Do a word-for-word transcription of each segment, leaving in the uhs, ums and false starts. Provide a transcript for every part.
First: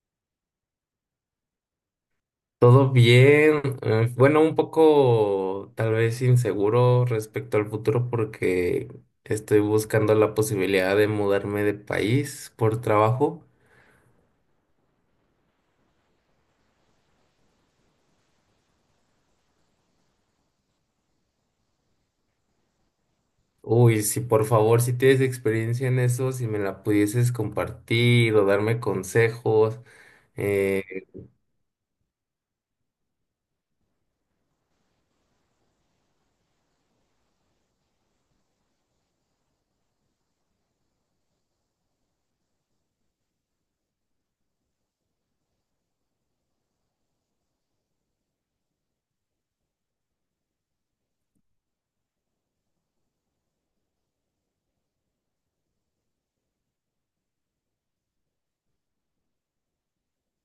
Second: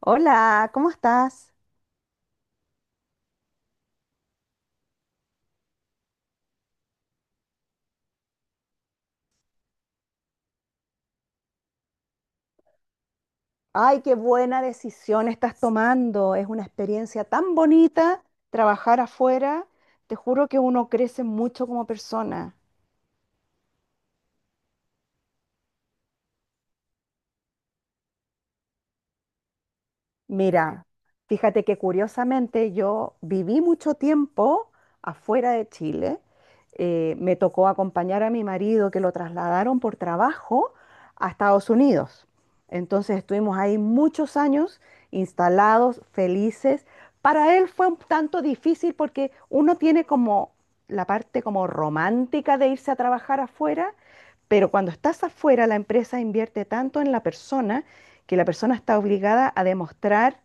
Hola, ¿cómo estás? Todo bien, eh, bueno, un poco tal vez inseguro respecto al futuro porque estoy buscando la posibilidad de mudarme de país por trabajo. Ay, qué buena decisión estás tomando. Es una experiencia tan bonita trabajar afuera. Te juro que uno crece mucho como persona. Uy, si por favor, si tienes experiencia en eso, si me la pudieses compartir o darme consejos. Mira, eh, fíjate que curiosamente yo viví mucho tiempo afuera de Chile. Eh, me tocó acompañar a mi marido que lo trasladaron por trabajo a Estados Unidos. Entonces estuvimos ahí muchos años instalados, felices. Para él fue un tanto difícil porque uno tiene como la parte como romántica de irse a trabajar afuera, pero cuando estás afuera la empresa invierte tanto en la persona que la persona está obligada a demostrar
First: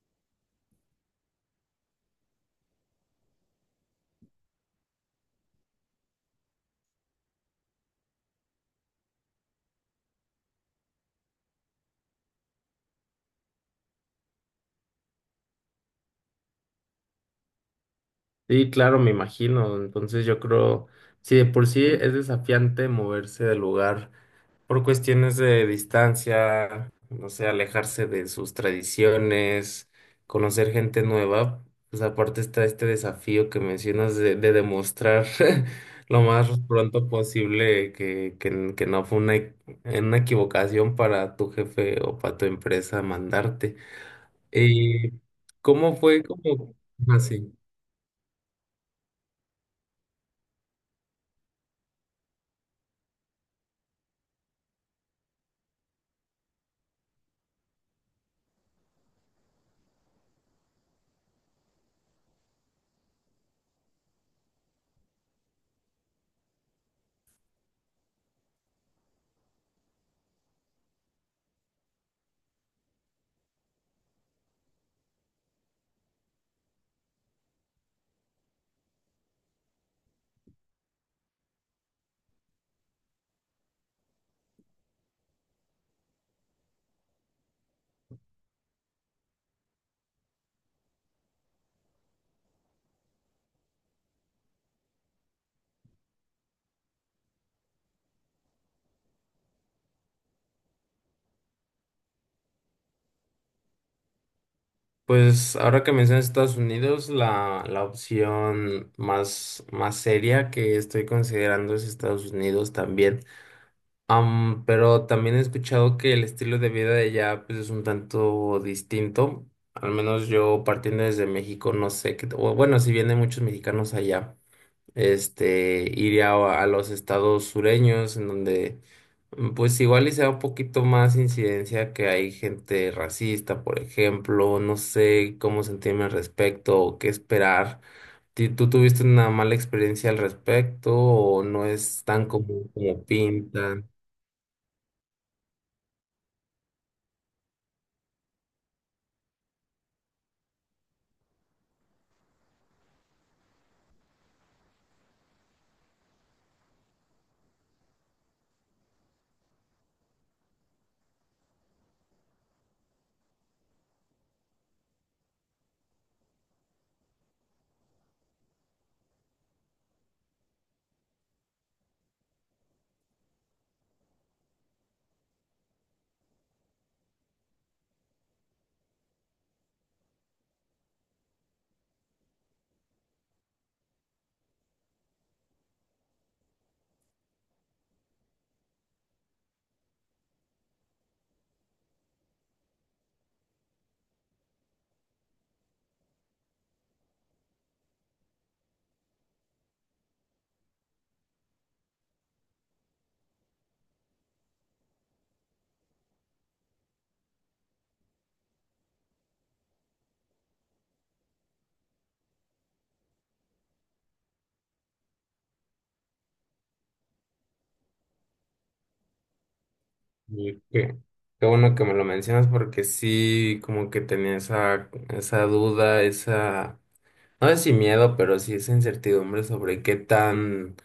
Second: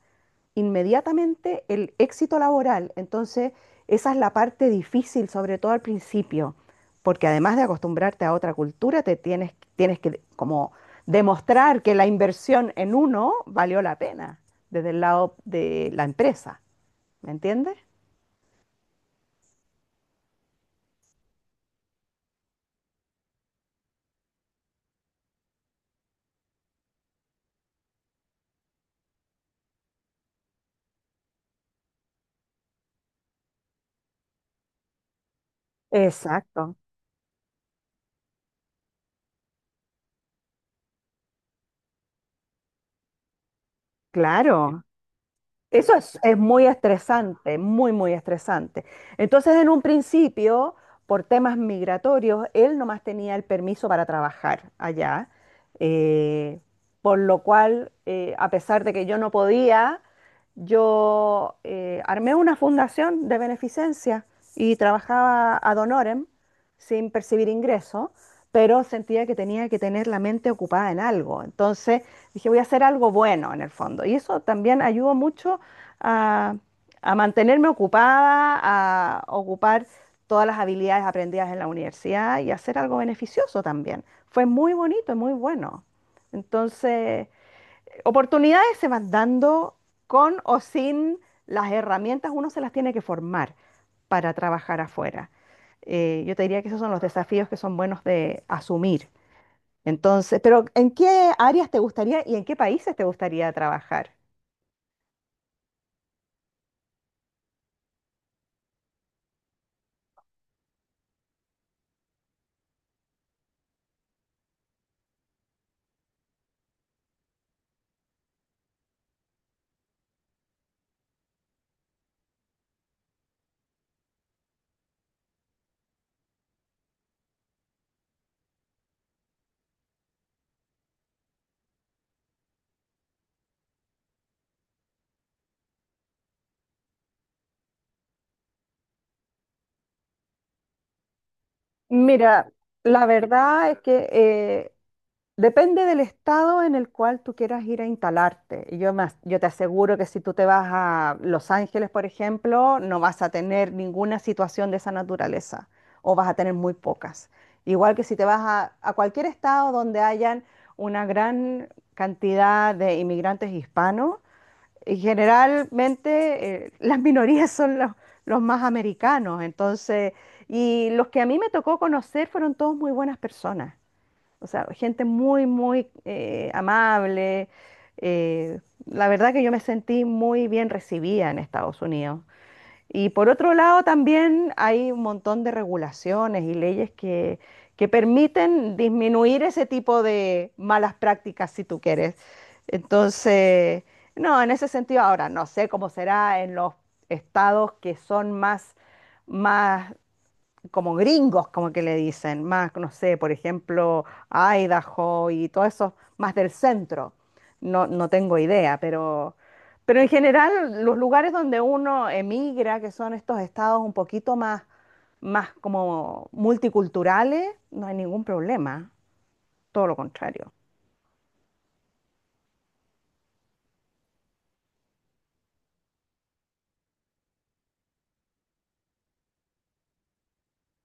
inmediatamente el éxito laboral. Entonces, esa es la parte difícil, sobre todo al principio, porque además de acostumbrarte a otra cultura, te tienes, tienes que como demostrar que la inversión en uno valió la pena desde el lado de la empresa. ¿Me entiendes? sí, claro, me imagino. Entonces yo creo, si de por sí es desafiante moverse del lugar por cuestiones de distancia, no sé, alejarse de sus tradiciones, conocer gente nueva. Pues aparte está este desafío que mencionas de, de demostrar lo más Exacto. pronto posible que, que, que no fue una, e- una equivocación para tu jefe o para tu empresa mandarte. Claro. ¿Y Eso cómo es, fue? es muy Como así? estresante, muy, muy estresante. Entonces, en un principio, por temas migratorios, él nomás tenía el permiso para trabajar allá, eh, por lo cual, eh, a pesar de que yo no podía, yo eh, armé una fundación de beneficencia y trabajaba ad honorem sin percibir ingreso, pero sentía que tenía que tener la mente ocupada en algo. Entonces, dije, voy a hacer algo bueno en el fondo. Y eso también ayudó mucho a, a mantenerme ocupada, a ocupar todas las habilidades aprendidas en la universidad y hacer algo beneficioso también. Fue muy bonito y muy bueno. Entonces, oportunidades se van dando con o sin las herramientas, uno se las tiene que formar para trabajar afuera. Eh, yo te diría que esos son los desafíos que son buenos de asumir. Entonces, pero ¿en qué áreas te gustaría y en qué países te gustaría trabajar? Pues ahora que mencionas Estados Unidos, la, la opción más, más seria que estoy considerando es Estados Unidos también. Am, pero también he escuchado que el estilo de vida de allá pues, es un tanto distinto. Al menos yo partiendo desde México, no sé qué, o bueno, si vienen muchos mexicanos allá. Este, iría a a los estados sureños, en donde mm, pues igual y sea un poquito más incidencia que hay gente racista, por ejemplo, no sé cómo sentirme al respecto o qué esperar. Ti- ¿Tú tuviste una mala experiencia al respecto o no es tan Mira, común como la verdad es pintan? que eh, depende del estado en el cual tú quieras ir a instalarte. Y yo, me as- yo te aseguro que si tú te vas a Los Ángeles, por ejemplo, no vas a tener ninguna situación de esa naturaleza o vas a tener muy pocas. Igual que si te vas a, a cualquier estado donde hayan una gran cantidad de inmigrantes hispanos, y generalmente eh, las minorías son los, los más americanos, entonces, y los que a mí me tocó conocer fueron todos muy buenas personas, o sea, gente muy, muy eh, amable. eh, la verdad que yo me sentí muy bien recibida en Estados Unidos. Y por otro lado, también hay un montón de regulaciones y leyes que, que permiten disminuir ese tipo de malas prácticas, si tú quieres. Entonces, no, en ese sentido, ahora no sé cómo será en los estados que son más, más como gringos, como que le dicen, más, no sé, por ejemplo, Idaho y todo eso, más del centro. No, no tengo idea, pero, pero en general los lugares donde uno emigra, que son estos estados un poquito más, más como multiculturales, no hay ningún problema, todo lo contrario. Y qué, qué bueno que me lo mencionas porque sí, como que tenía esa, esa duda, esa. No es sin miedo, pero sí esa incertidumbre sobre qué tan,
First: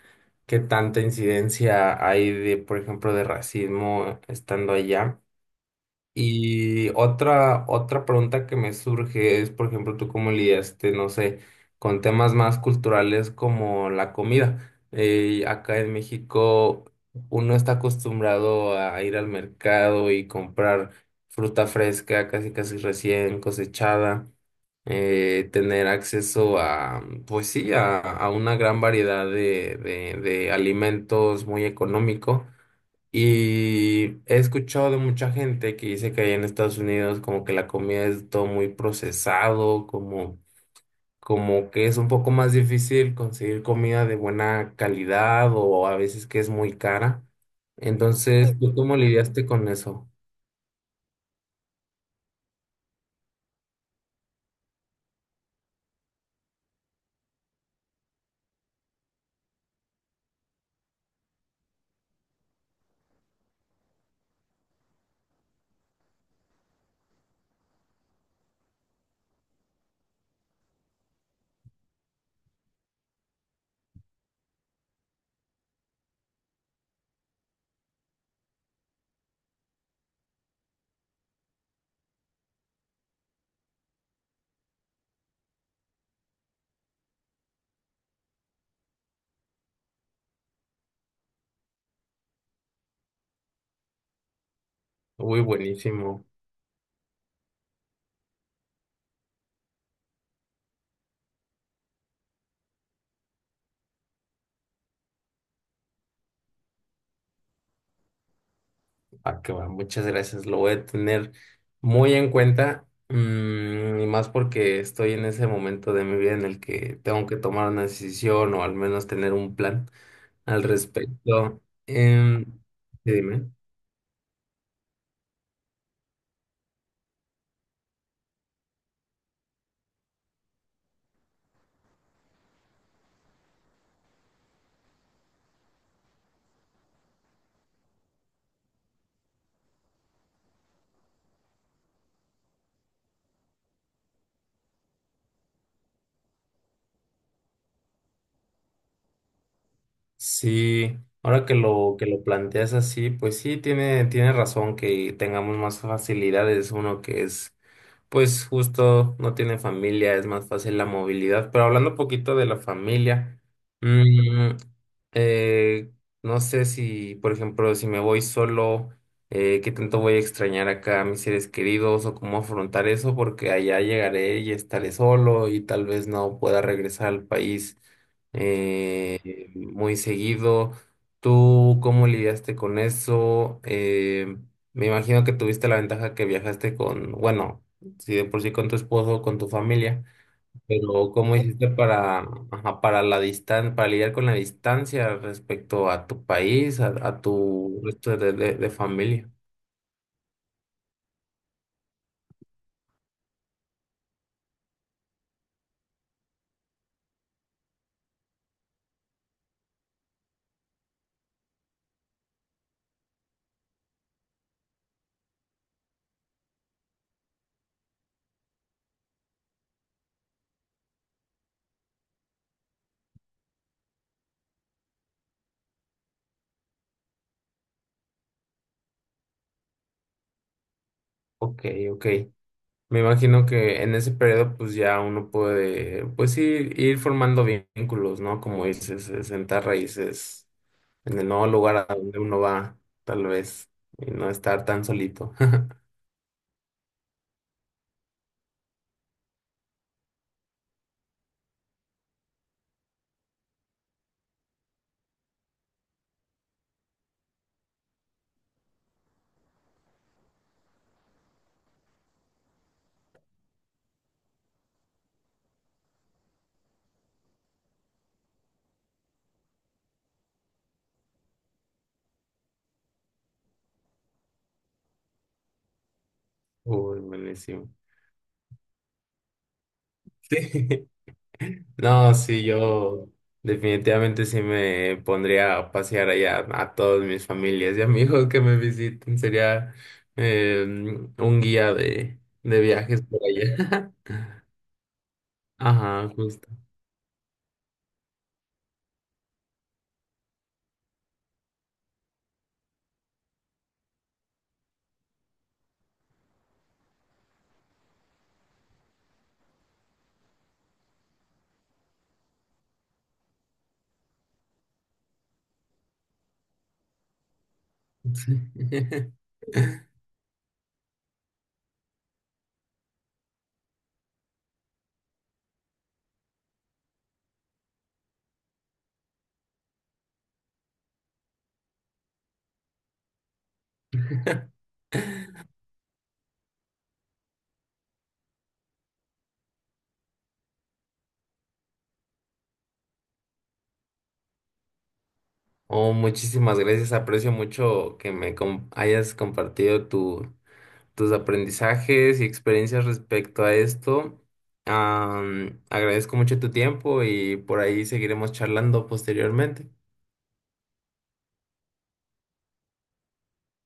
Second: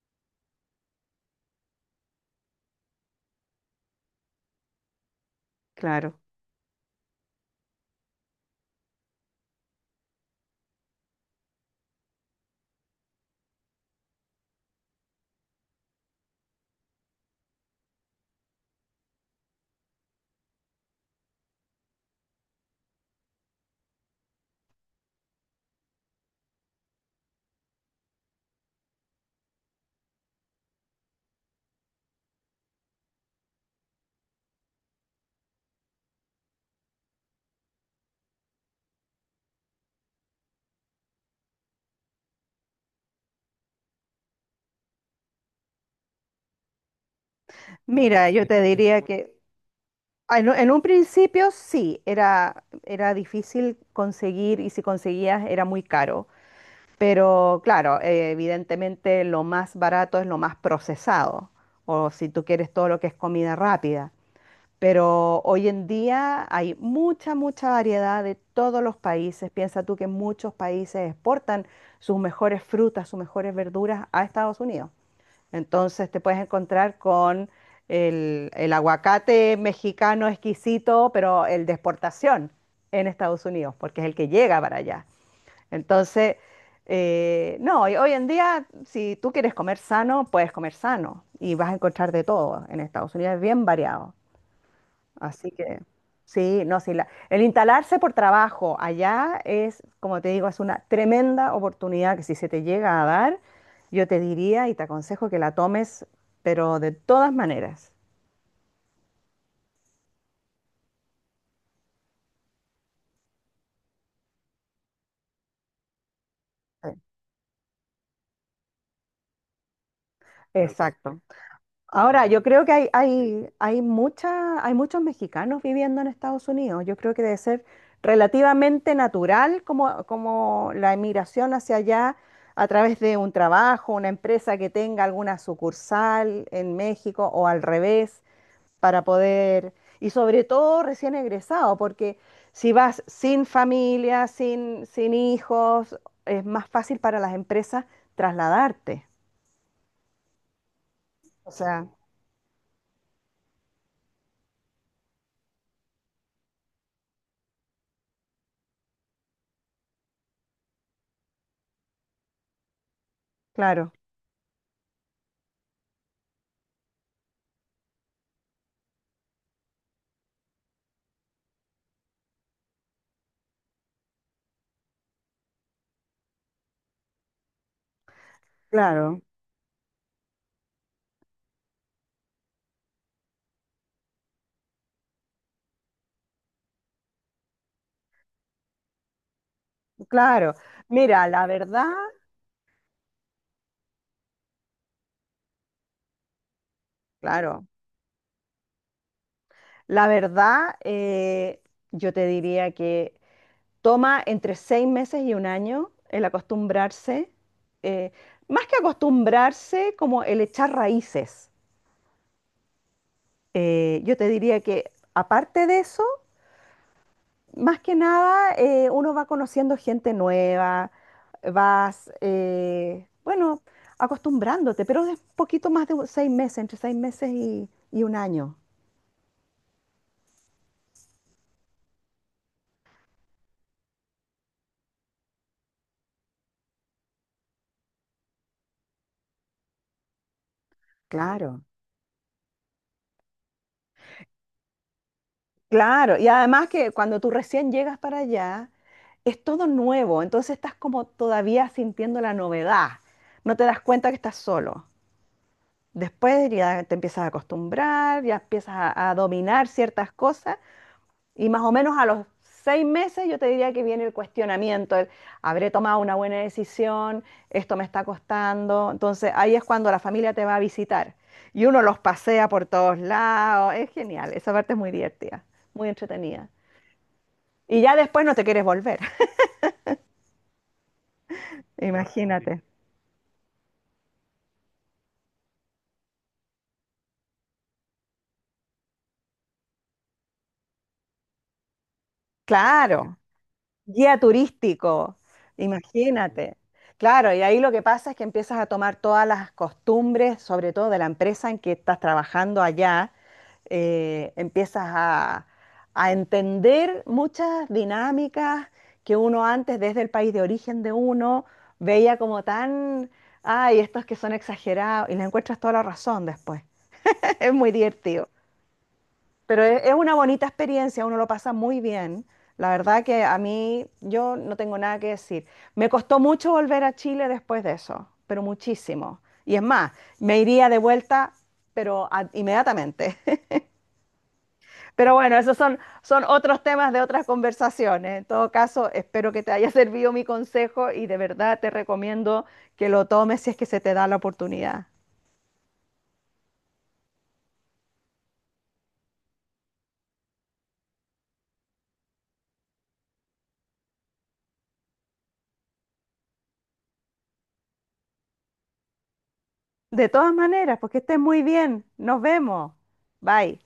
qué tanta incidencia hay de, por ejemplo, de racismo estando allá. Claro. Y otra, otra pregunta que me surge es, por ejemplo, tú cómo lidiaste, no sé, con temas más culturales como la comida. Eh, acá en México uno está acostumbrado a ir al mercado y comprar fruta fresca, casi casi recién cosechada, eh, tener acceso a, pues sí, a, a una gran variedad de, de, de alimentos muy económico. Y he escuchado de mucha gente que dice que allá en Estados Unidos como que la comida es todo muy procesado, como, como que es un poco más difícil conseguir comida de buena calidad o a veces que es muy cara. Mira, yo Entonces, te ¿tú cómo diría que, lidiaste con eso? Ah, En, en un principio sí, era, era difícil conseguir y si conseguías era muy caro. Pero claro, eh, evidentemente lo más barato es lo más procesado, o si tú quieres todo lo que es comida rápida. Pero hoy en día hay mucha, mucha variedad de todos los países. Piensa tú que muchos países exportan sus mejores frutas, sus mejores verduras a Estados Unidos. Entonces te puedes encontrar con el, el aguacate mexicano exquisito, pero el de exportación en Estados Unidos, porque es el que llega para allá. Entonces, eh, no, y hoy en día, si tú quieres comer sano, puedes comer sano y vas a encontrar de todo en Estados Unidos, es bien variado. Uy, Así que buenísimo. sí, no, sí, la- el instalarse por trabajo allá es, como te digo, es una tremenda oportunidad que si se te llega a dar, yo te diría y te aconsejo que la tomes, pero de todas maneras. Ah, que va, muchas gracias. Lo voy a tener muy en cuenta, mm, y más porque estoy en ese momento de mi vida en el que Sí. tengo que tomar una decisión o al menos tener un plan al Exacto. respecto. Ahora, yo Em, creo que hay, sí, hay, dime. hay, mucha- hay muchos mexicanos viviendo en Estados Unidos. Yo creo que debe ser relativamente natural como, como la emigración hacia allá a través de un trabajo, una empresa que tenga alguna sucursal en México o al revés, para poder, y sobre todo recién egresado, porque si vas sin familia, sin, sin hijos, es más fácil para las empresas trasladarte. Sí, ahora O que sea, lo que lo planteas así, pues sí tiene tiene razón que tengamos más facilidades, uno que es pues justo no tiene familia, es más fácil la movilidad. Pero hablando un poquito de la familia, claro, mm, eh, no sé si, por ejemplo, si me voy solo, eh, qué tanto voy a extrañar acá a mis seres queridos o cómo afrontar eso, porque allá llegaré y estaré solo y tal vez no pueda regresar al país claro. eh, muy seguido. ¿Tú cómo lidiaste con eso? Eh, me imagino que tuviste la ventaja que viajaste con, bueno, si de por sí con tu esposo, con tu familia, Claro, pero mira, ¿cómo la hiciste verdad, para, ajá, para la distan para lidiar con la distancia respecto a tu país, a, a claro, tu resto de, de- de familia? la verdad, eh, yo te diría que toma entre seis meses y un año el acostumbrarse, eh, más que acostumbrarse, como el echar raíces. Eh, yo te diría que aparte de eso, más que nada, eh, uno va conociendo gente nueva, vas, eh, bueno, acostumbrándote, pero es poquito más de un- seis meses, entre seis meses y, y un año. Ok, ok. Me imagino que en ese periodo pues ya uno puede, pues ir, ir formando vínculos, ¿no? Como dices, eh, sentar raíces en el nuevo Claro. lugar a donde uno va, tal vez, y no estar tan solito. Claro, y además que cuando tú recién llegas para allá, es todo nuevo, entonces estás como todavía sintiendo la novedad, no te das cuenta que estás solo. Después ya te empiezas a acostumbrar, ya empiezas a, a dominar ciertas cosas y más o menos a los seis meses yo te diría que viene el cuestionamiento, el, habré tomado una buena decisión, esto me está costando, entonces ahí es cuando la familia te va a visitar y uno los pasea por todos lados, es genial, esa parte es muy divertida, muy entretenida. Uy, buenísimo. Y ya después no te quieres volver. Sí. No, sí, Imagínate. yo definitivamente sí me pondría a pasear allá a todas mis familias y amigos que me visiten. Sería eh, un guía de, de viajes Claro, por allá. guía turístico. Ajá, justo. Imagínate. Claro, y ahí lo que pasa es que empiezas a tomar todas las costumbres, sobre todo de la empresa en que estás trabajando allá, eh, empiezas a, a entender muchas dinámicas que uno antes, desde el país de origen de uno, veía como tan, ay, estos que son exagerados, y le encuentras toda la razón después. Es muy divertido. Sí. Pero es, es una bonita experiencia, uno lo pasa muy bien. La verdad que a mí yo no tengo nada que decir. Me costó mucho volver a Chile después de eso, pero muchísimo. Y es más, me iría de vuelta, pero a- inmediatamente. Pero bueno, esos son, son otros temas de otras conversaciones. En todo caso, espero que te haya servido mi consejo y de verdad te recomiendo que lo tomes si es que se te da la oportunidad. Oh, muchísimas gracias. Aprecio mucho que me com- hayas compartido tu- tus aprendizajes y experiencias respecto a esto. Am, agradezco mucho tu tiempo y por ahí seguiremos charlando posteriormente. De todas maneras, pues que estés muy bien. Nos vemos. Bye.